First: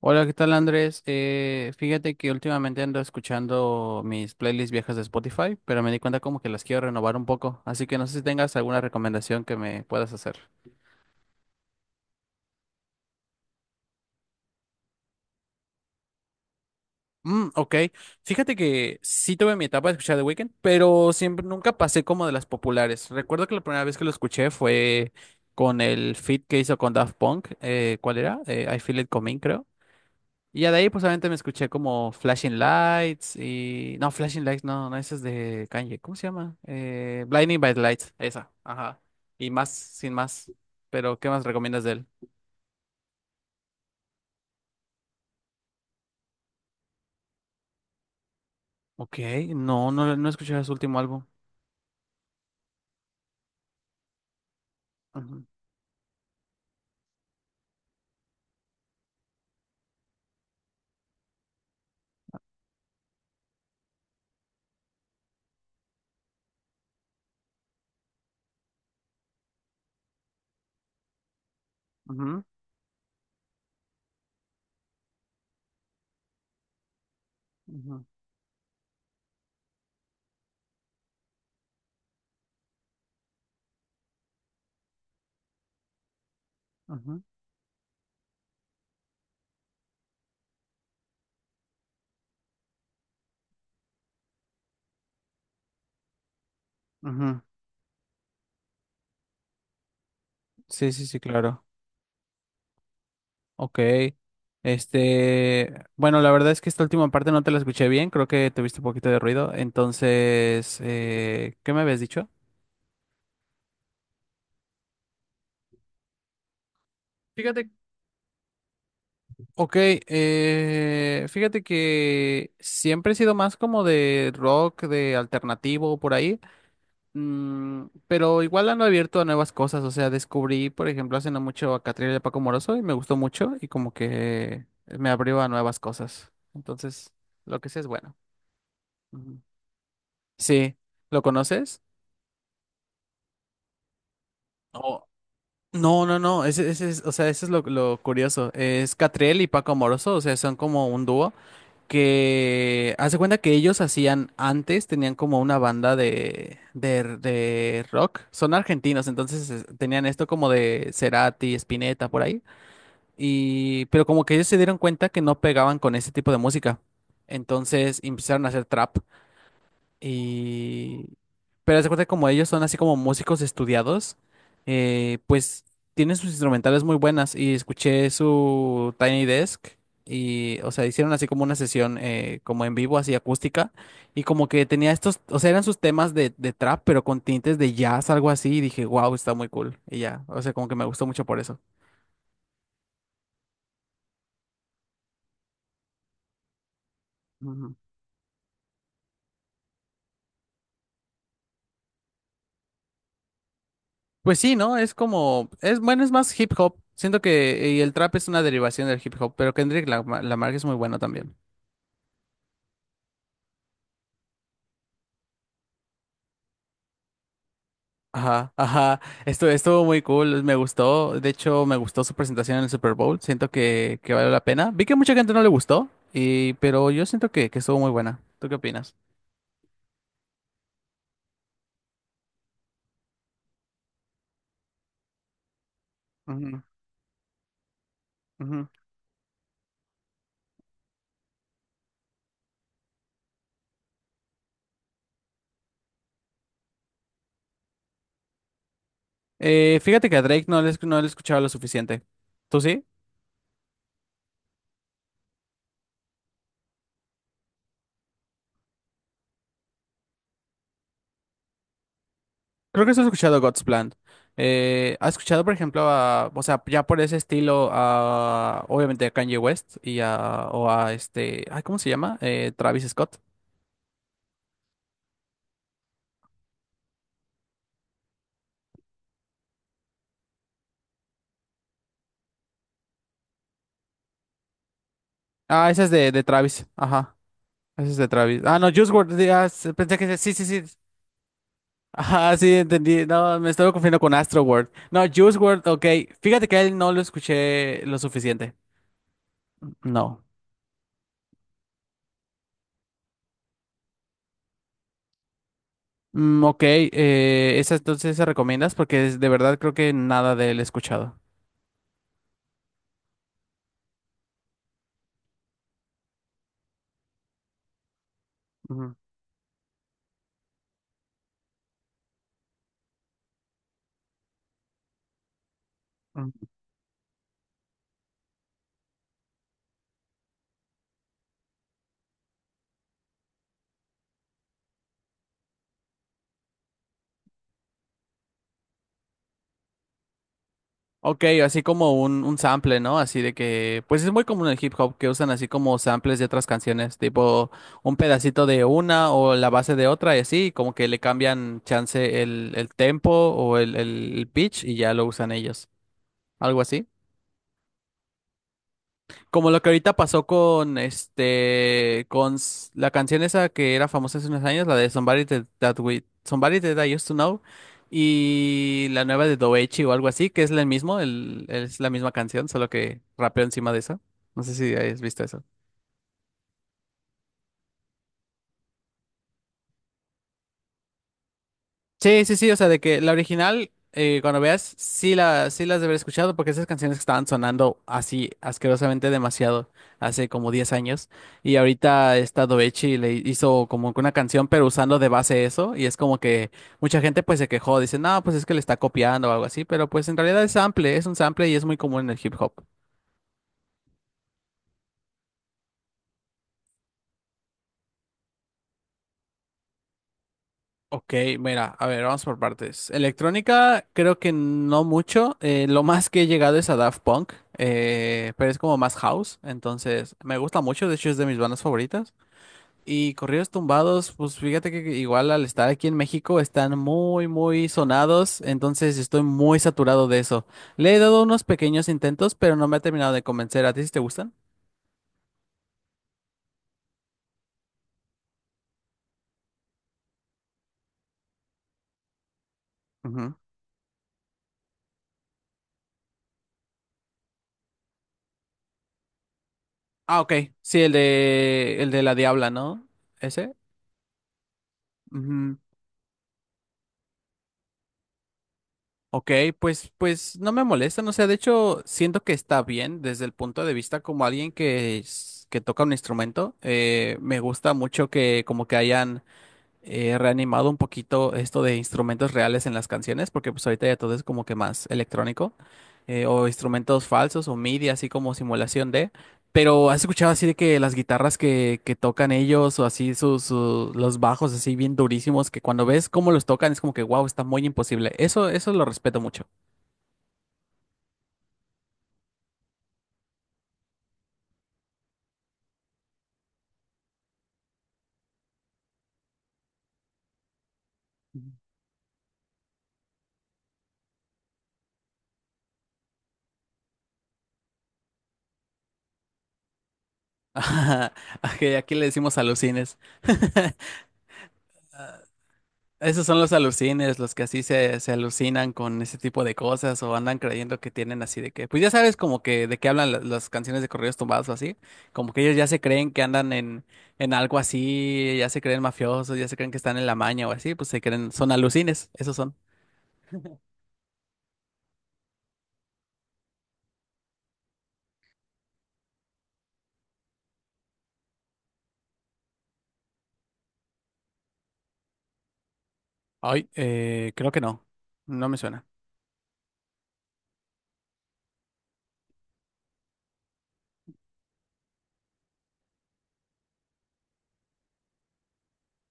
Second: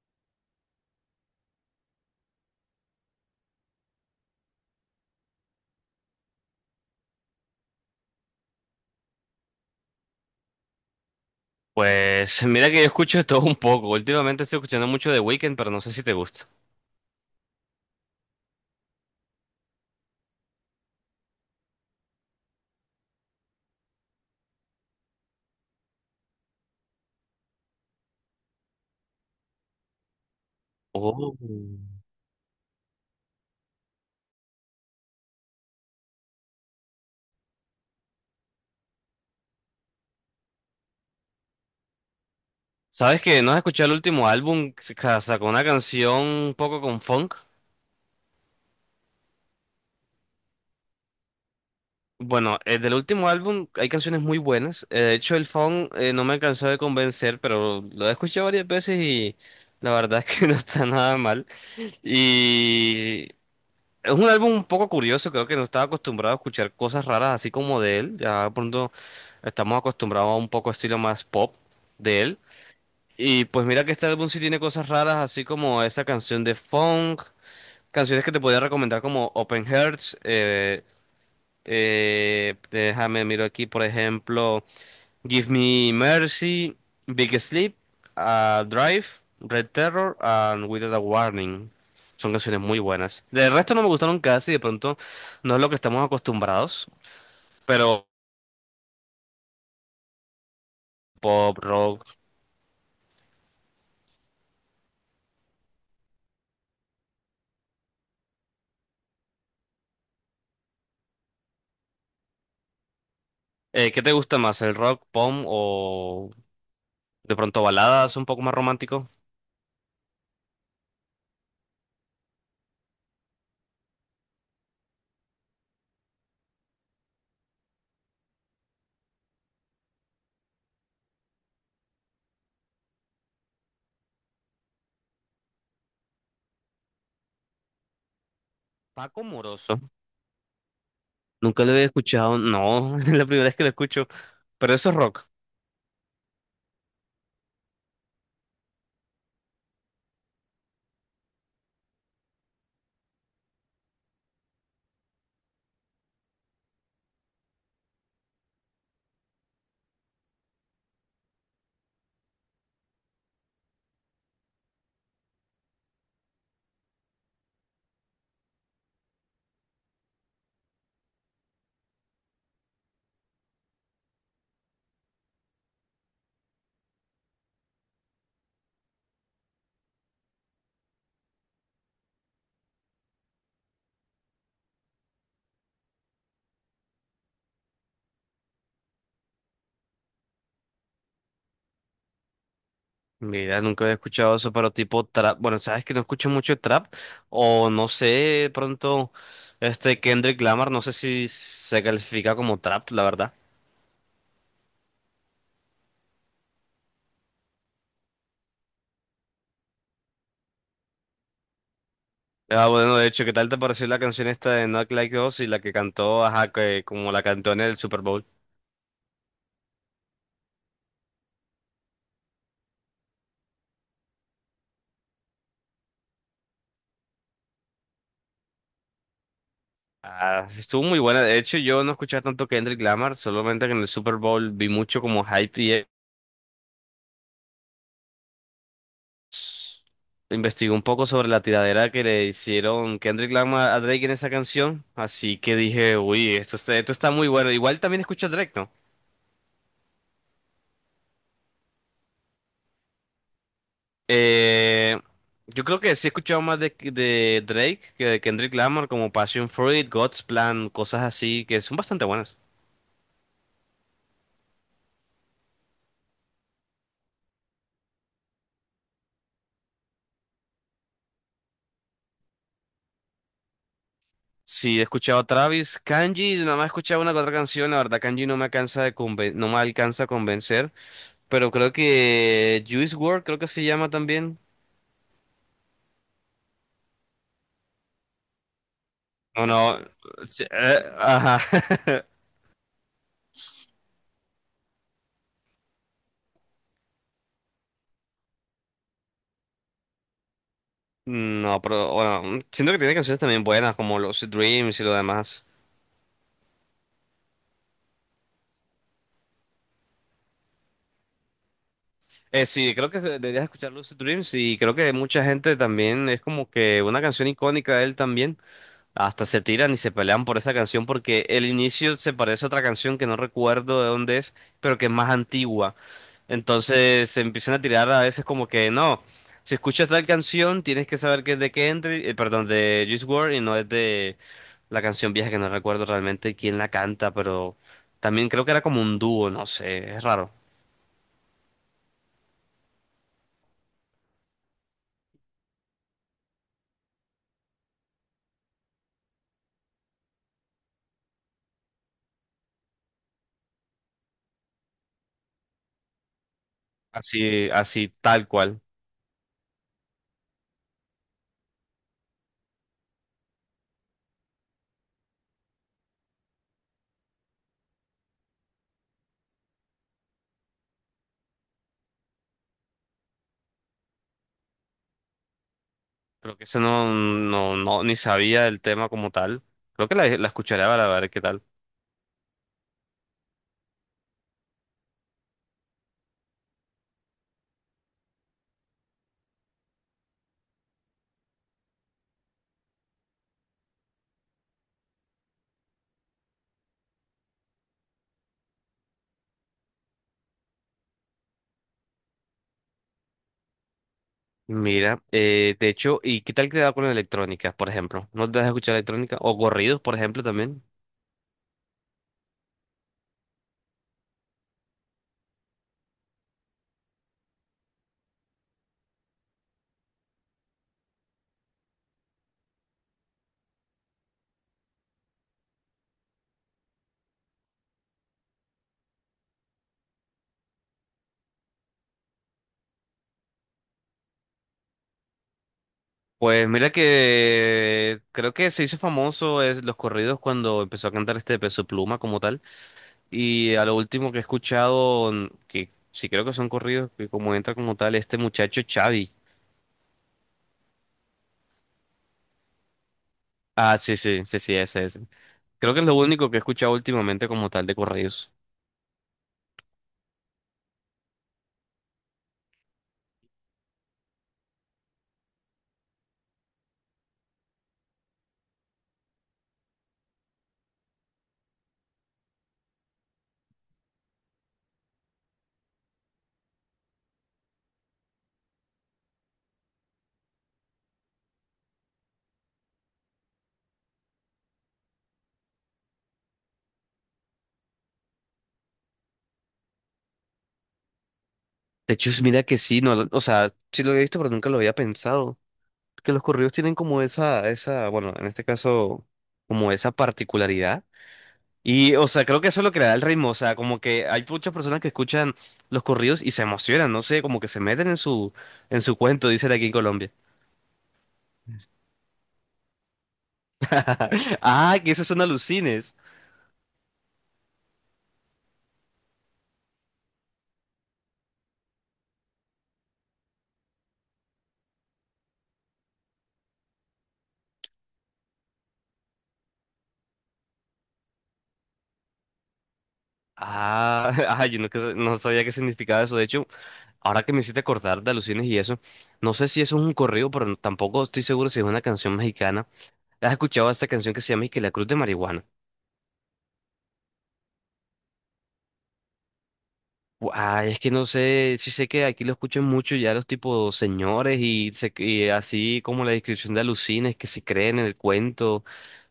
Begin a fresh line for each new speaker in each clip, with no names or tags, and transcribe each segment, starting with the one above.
Hola, ¿qué tal, Andrés? Fíjate que últimamente ando escuchando mis playlists viejas de Spotify, pero me di cuenta como que las quiero renovar un poco, así que no sé si tengas alguna recomendación que me puedas hacer.
Pues mira que yo escucho de todo un poco. Últimamente estoy escuchando mucho de Weeknd, pero no sé si te gusta.
Mm, ok, fíjate que sí tuve mi etapa de escuchar The Weeknd, pero siempre nunca pasé como de las populares. Recuerdo que la primera vez que lo escuché fue con el feat que hizo con Daft Punk, ¿cuál era? I Feel It Coming, creo. Y ya de ahí, pues solamente me
Oh.
escuché como Flashing Lights. No, Flashing Lights, no, no, esa es de Kanye. ¿Cómo se llama? Blinding by the Lights, esa, ajá. Y más, sin más. Pero, ¿qué más recomiendas de él?
¿Sabes que no has escuchado el último álbum? Sacó una canción un poco con funk.
Ok, no, no, no he escuchado su último álbum.
Bueno, del último álbum hay canciones muy buenas. De hecho, el
Ujú,
funk no me alcanzó de convencer, pero lo he escuchado varias veces y la verdad es que no está nada mal. Y Es un álbum un poco curioso, creo que no estaba acostumbrado a escuchar cosas raras así como de él. Ya de pronto estamos acostumbrados a un poco estilo más pop de él.
ujú,
Y pues mira que este álbum sí tiene cosas raras, así como esa canción de funk,
ujú,
canciones que te podría recomendar como Open Hearts. Déjame miro aquí, por ejemplo. Give Me Mercy,
ujú,
Big Sleep, Drive, Red Terror, and Without a Warning. Son canciones muy buenas. Del resto no me gustaron casi, de pronto no es lo que estamos acostumbrados,
ujú.
pero
Sí, sí, sí,
pop,
claro.
rock.
Ok. Bueno, la verdad es que esta última parte no te la escuché bien, creo que tuviste un poquito de ruido. Entonces, ¿qué me habías dicho?
¿Qué te gusta más, el rock, pop o de pronto
Fíjate,
baladas un poco más romántico?
ok, fíjate que siempre he sido más como de rock, de alternativo por ahí, mm, pero igual ando abierto a nuevas cosas, o sea, descubrí, por ejemplo, hace no mucho a Catriel y a Paco Moroso y me gustó mucho y como que me abrió a nuevas cosas, entonces lo que sé es bueno.
Paco
Ujú.
Moroso.
Sí, ¿lo
Nunca lo
conoces?
había escuchado, no, es la primera vez que lo escucho, pero eso es
Oh,
rock.
no, no, no, ese es, o sea, ese es lo curioso, es Catriel y Paco Moroso, o sea, son como un dúo. Que hace cuenta que ellos hacían antes, tenían como una banda de rock, son argentinos, entonces es- tenían esto como de Cerati, Spinetta, por ahí, y, pero como que ellos se dieron cuenta que no pegaban con ese tipo de música, entonces empezaron a hacer trap. Y... Pero haz de cuenta que como ellos son así como músicos estudiados, pues tienen sus instrumentales muy buenas y escuché su Tiny Desk y, o sea, hicieron así como una sesión como en vivo, así acústica y como que tenía estos, o sea, eran sus temas de trap, pero con tintes de jazz, algo así y dije, wow, está muy cool y ya, o sea, como que me gustó mucho por eso.
Mira, nunca había escuchado eso, pero tipo trap. Bueno, sabes que no escucho mucho trap. O
Ujú.
no sé, pronto, este Kendrick Lamar, no sé si se califica como trap, la verdad.
Pues sí, ¿no? Es como, es bueno, es más hip hop. Siento que y el trap es una derivación del hip hop, pero Kendrick Lamar es muy bueno también.
Ah, bueno, de hecho, ¿qué tal te pareció la canción esta de Not Like Us y la que cantó, ajá, que como la cantó en el Super Bowl?
Ajá, ajá. Esto estuvo muy cool, me gustó. De hecho, me gustó su presentación en el Super Bowl. Siento que valió la pena. Vi que mucha gente no le gustó, y, pero yo siento que estuvo muy buena. ¿Tú qué opinas?
Ah, estuvo muy buena. De hecho, yo no escuchaba tanto Kendrick Lamar, solamente que en el Super Bowl vi mucho como hype.
Ujú, ujú.
Investigué un poco sobre la tiradera que le hicieron Kendrick Lamar a Drake en esa canción, así que dije, uy, esto está muy bueno. Igual también escucho a Drake, ¿no?
Fíjate que a Drake no le, esc- no le escuchaba lo suficiente. ¿Tú sí?
Eh, yo creo que sí he escuchado más de Drake que de Kendrick Lamar, como Passion Fruit, God's Plan, cosas así que son bastante buenas.
Creo que sí has escuchado God's Plan. ¿Has escuchado, por ejemplo, a, o sea, ya por ese estilo, a, obviamente a Kanye West y a, o a este, ay, ¿cómo se llama? Travis Scott.
Sí, he escuchado a Travis, Kanji, nada más he escuchado una que otra canción, la verdad Kanji no me alcanza de conven- no me alcanza a convencer, pero creo que Juice WRLD, creo que se llama también.
Ah, esa es de Travis. Ajá. Esa es de Travis. Ah, no, Juice WRLD.
No,
Ah, s-
no.
pensé que sí,
Sí,
sí, sí.
ajá.
Ajá, sí, entendí. No, me estaba confundiendo con Astro World. No, Juice World, ok. Fíjate que a él no lo escuché lo suficiente. No.
No, pero bueno, siento que tiene canciones también buenas como Lucid Dreams y lo demás.
Mm, ok, esa entonces se recomiendas porque es- de verdad creo que nada de él he escuchado.
Sí, creo que deberías escuchar Lucid Dreams y creo que mucha gente también es como que una canción icónica de él también. Hasta se tiran y se pelean por esa canción porque el inicio se parece a otra canción que no recuerdo de dónde es, pero que es más antigua.
Ujú,
Entonces se empiezan a tirar a veces como que no, si escuchas tal canción tienes que saber que es de Kendrick, perdón, de Juice WRLD y no es de la canción vieja que no recuerdo realmente quién la canta, pero también creo que era como un dúo, no sé, es raro.
ok, así como un sample, ¿no? Así de que, pues es muy común en el hip hop que usan así como samples de otras canciones, tipo un pedacito de una o la base de otra y así, como que le cambian chance el tempo o el pitch y ya lo usan ellos. ¿Algo así?
Así, así tal cual.
Como lo que ahorita pasó con este, con s- la canción esa que era famosa hace unos años, la de Somebody Somebody That I Used to Know, y la nueva de Doechi o algo así, que es el mismo, el, es la misma canción, solo que rapeó encima de eso. No sé si has visto eso.
Creo que ese no, no, no, ni sabía el tema como tal. Creo que la escucharé para ver qué tal.
Sí, sí, sí, o sea, de que la original, cuando veas, sí, la, sí las de haber escuchado porque esas canciones estaban sonando así asquerosamente demasiado hace como 10 años y ahorita esta Doechi le hizo como que una canción pero usando de base eso y es como que mucha gente pues se quejó, dice, no, pues es que le está copiando o algo así, pero pues en realidad es sample, es un sample y es muy común en el hip hop.
Mira, de hecho, ¿y qué tal te da con la electrónica, por ejemplo? ¿No te das a escuchar electrónica? O corridos, por ejemplo, también.
Ok, mira, a ver, vamos por partes. Electrónica, creo que no mucho. Lo más que he llegado es a Daft Punk, pero es como más house, entonces me gusta mucho, de hecho es de mis bandas favoritas. Y corridos tumbados, pues fíjate que igual al estar aquí en México están muy, muy sonados, entonces estoy muy saturado de eso. Le he dado unos pequeños intentos, pero no me ha terminado de convencer. ¿A ti sí te gustan?
Pues mira que creo que se hizo famoso es los corridos cuando empezó a cantar este Peso Pluma como tal.
Ujú.
Y a lo último que he escuchado, mm, que sí creo que son corridos, que como entra como tal este muchacho Xavi.
Ah, ok. Sí, el de la Diabla, ¿no? ¿Ese?
Ah, sí, sí, sí, sí, ese, ese.
Ujú.
Creo que es lo único que he escuchado últimamente como tal de corridos.
Ok, pues, pues no me molesta, no sé, de hecho siento que está bien desde el punto de vista como alguien que, es- que toca un instrumento. Me gusta mucho que como que hayan reanimado un poquito esto de instrumentos reales en las canciones, porque pues ahorita ya todo es como que más electrónico, o instrumentos falsos o MIDI, así como simulación de, pero has escuchado así de que las guitarras que tocan ellos o así sus, su- los bajos así bien durísimos, que cuando ves cómo los tocan es como que wow, está muy imposible. Eso lo respeto mucho.
De hecho, mira que sí, no, o sea, sí lo he visto, pero nunca lo había pensado. Que los corridos tienen como bueno, en este caso, como esa particularidad.
Ujú.
Y, o sea, creo que eso es lo que le da el ritmo. O sea, como que hay muchas personas que escuchan los corridos y se emocionan, no sé, como que se meten en en su cuento, dicen aquí en Colombia.
Ok, aquí le decimos alucines.
Ah, que esos son alucines.
Esos son los alucines, los que así se, se alucinan con ese tipo de cosas o andan creyendo que tienen así de que, pues ya sabes como que de qué hablan la- las canciones de corridos tumbados o así, como que ellos ya se creen que andan en algo así, ya se creen mafiosos, ya se creen que están en la maña o así, pues se creen, son alucines, esos son.
Ah, ah, yo no, no sabía qué significaba eso. De hecho, ahora que me hiciste acordar de alucines y eso, no sé si eso es un corrido, pero tampoco estoy seguro si es una canción mexicana. ¿Has escuchado esta canción que se llama y que la Cruz de Marihuana?
Ay, creo que no, no me suena.
Ah, es que no sé, sí sé que aquí lo escuchan mucho ya los tipos señores y, y así como la descripción de alucines que se creen en el cuento,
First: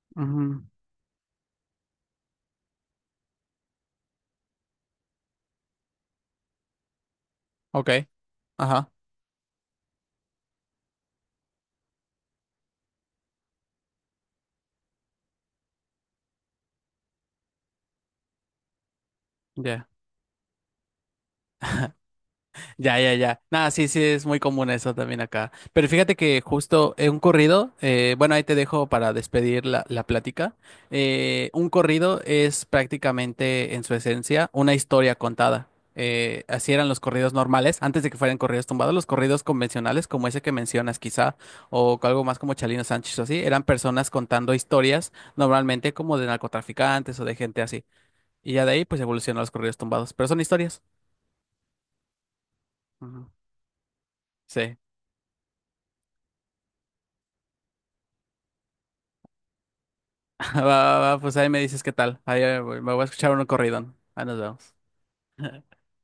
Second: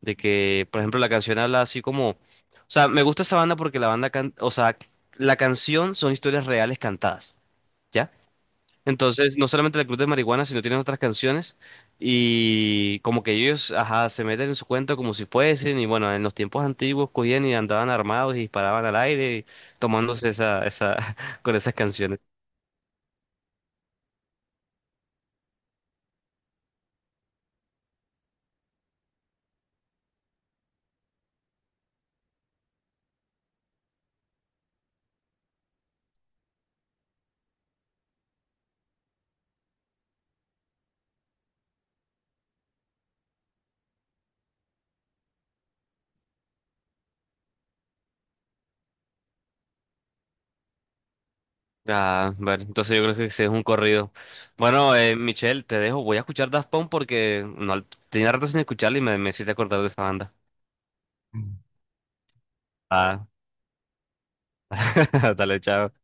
de
Ujú,
que, por ejemplo, la canción habla así como, o sea, me gusta esa banda porque o sea, la canción son historias reales cantadas.
ok,
¿Ya?
ajá,
Entonces, no solamente la Club de Marihuana, sino tienen otras canciones y como que ellos, ajá, se meten en su cuento como si fuesen y bueno, en los tiempos antiguos cogían y andaban armados y disparaban al aire y
ya.
tomándose con esas canciones.
Ya, ya, ya. Nada, sí, sí, es muy común eso también acá. Pero fíjate que justo un corrido, bueno, ahí te dejo para despedir la plática. Un corrido es prácticamente en su esencia una historia contada. Así eran los corridos normales, antes de que fueran corridos tumbados, los corridos convencionales, como ese que mencionas quizá, o algo más como Chalino Sánchez o así, eran personas contando historias, normalmente como de narcotraficantes o de gente así. Y ya de ahí pues evolucionaron los corridos tumbados, pero son historias.
Ah, bueno, entonces yo creo que
Ujú.
ese es un corrido.
Sí.
Bueno, Michelle, te dejo, voy a escuchar Daft Punk porque no, tenía rato sin escucharla y me hiciste acordar de esa banda.
Va, va, va, pues ahí
Mm.
me dices qué tal. Ahí me voy a
Ah,
escuchar un corrido. Ahí nos vemos.
dale, chao.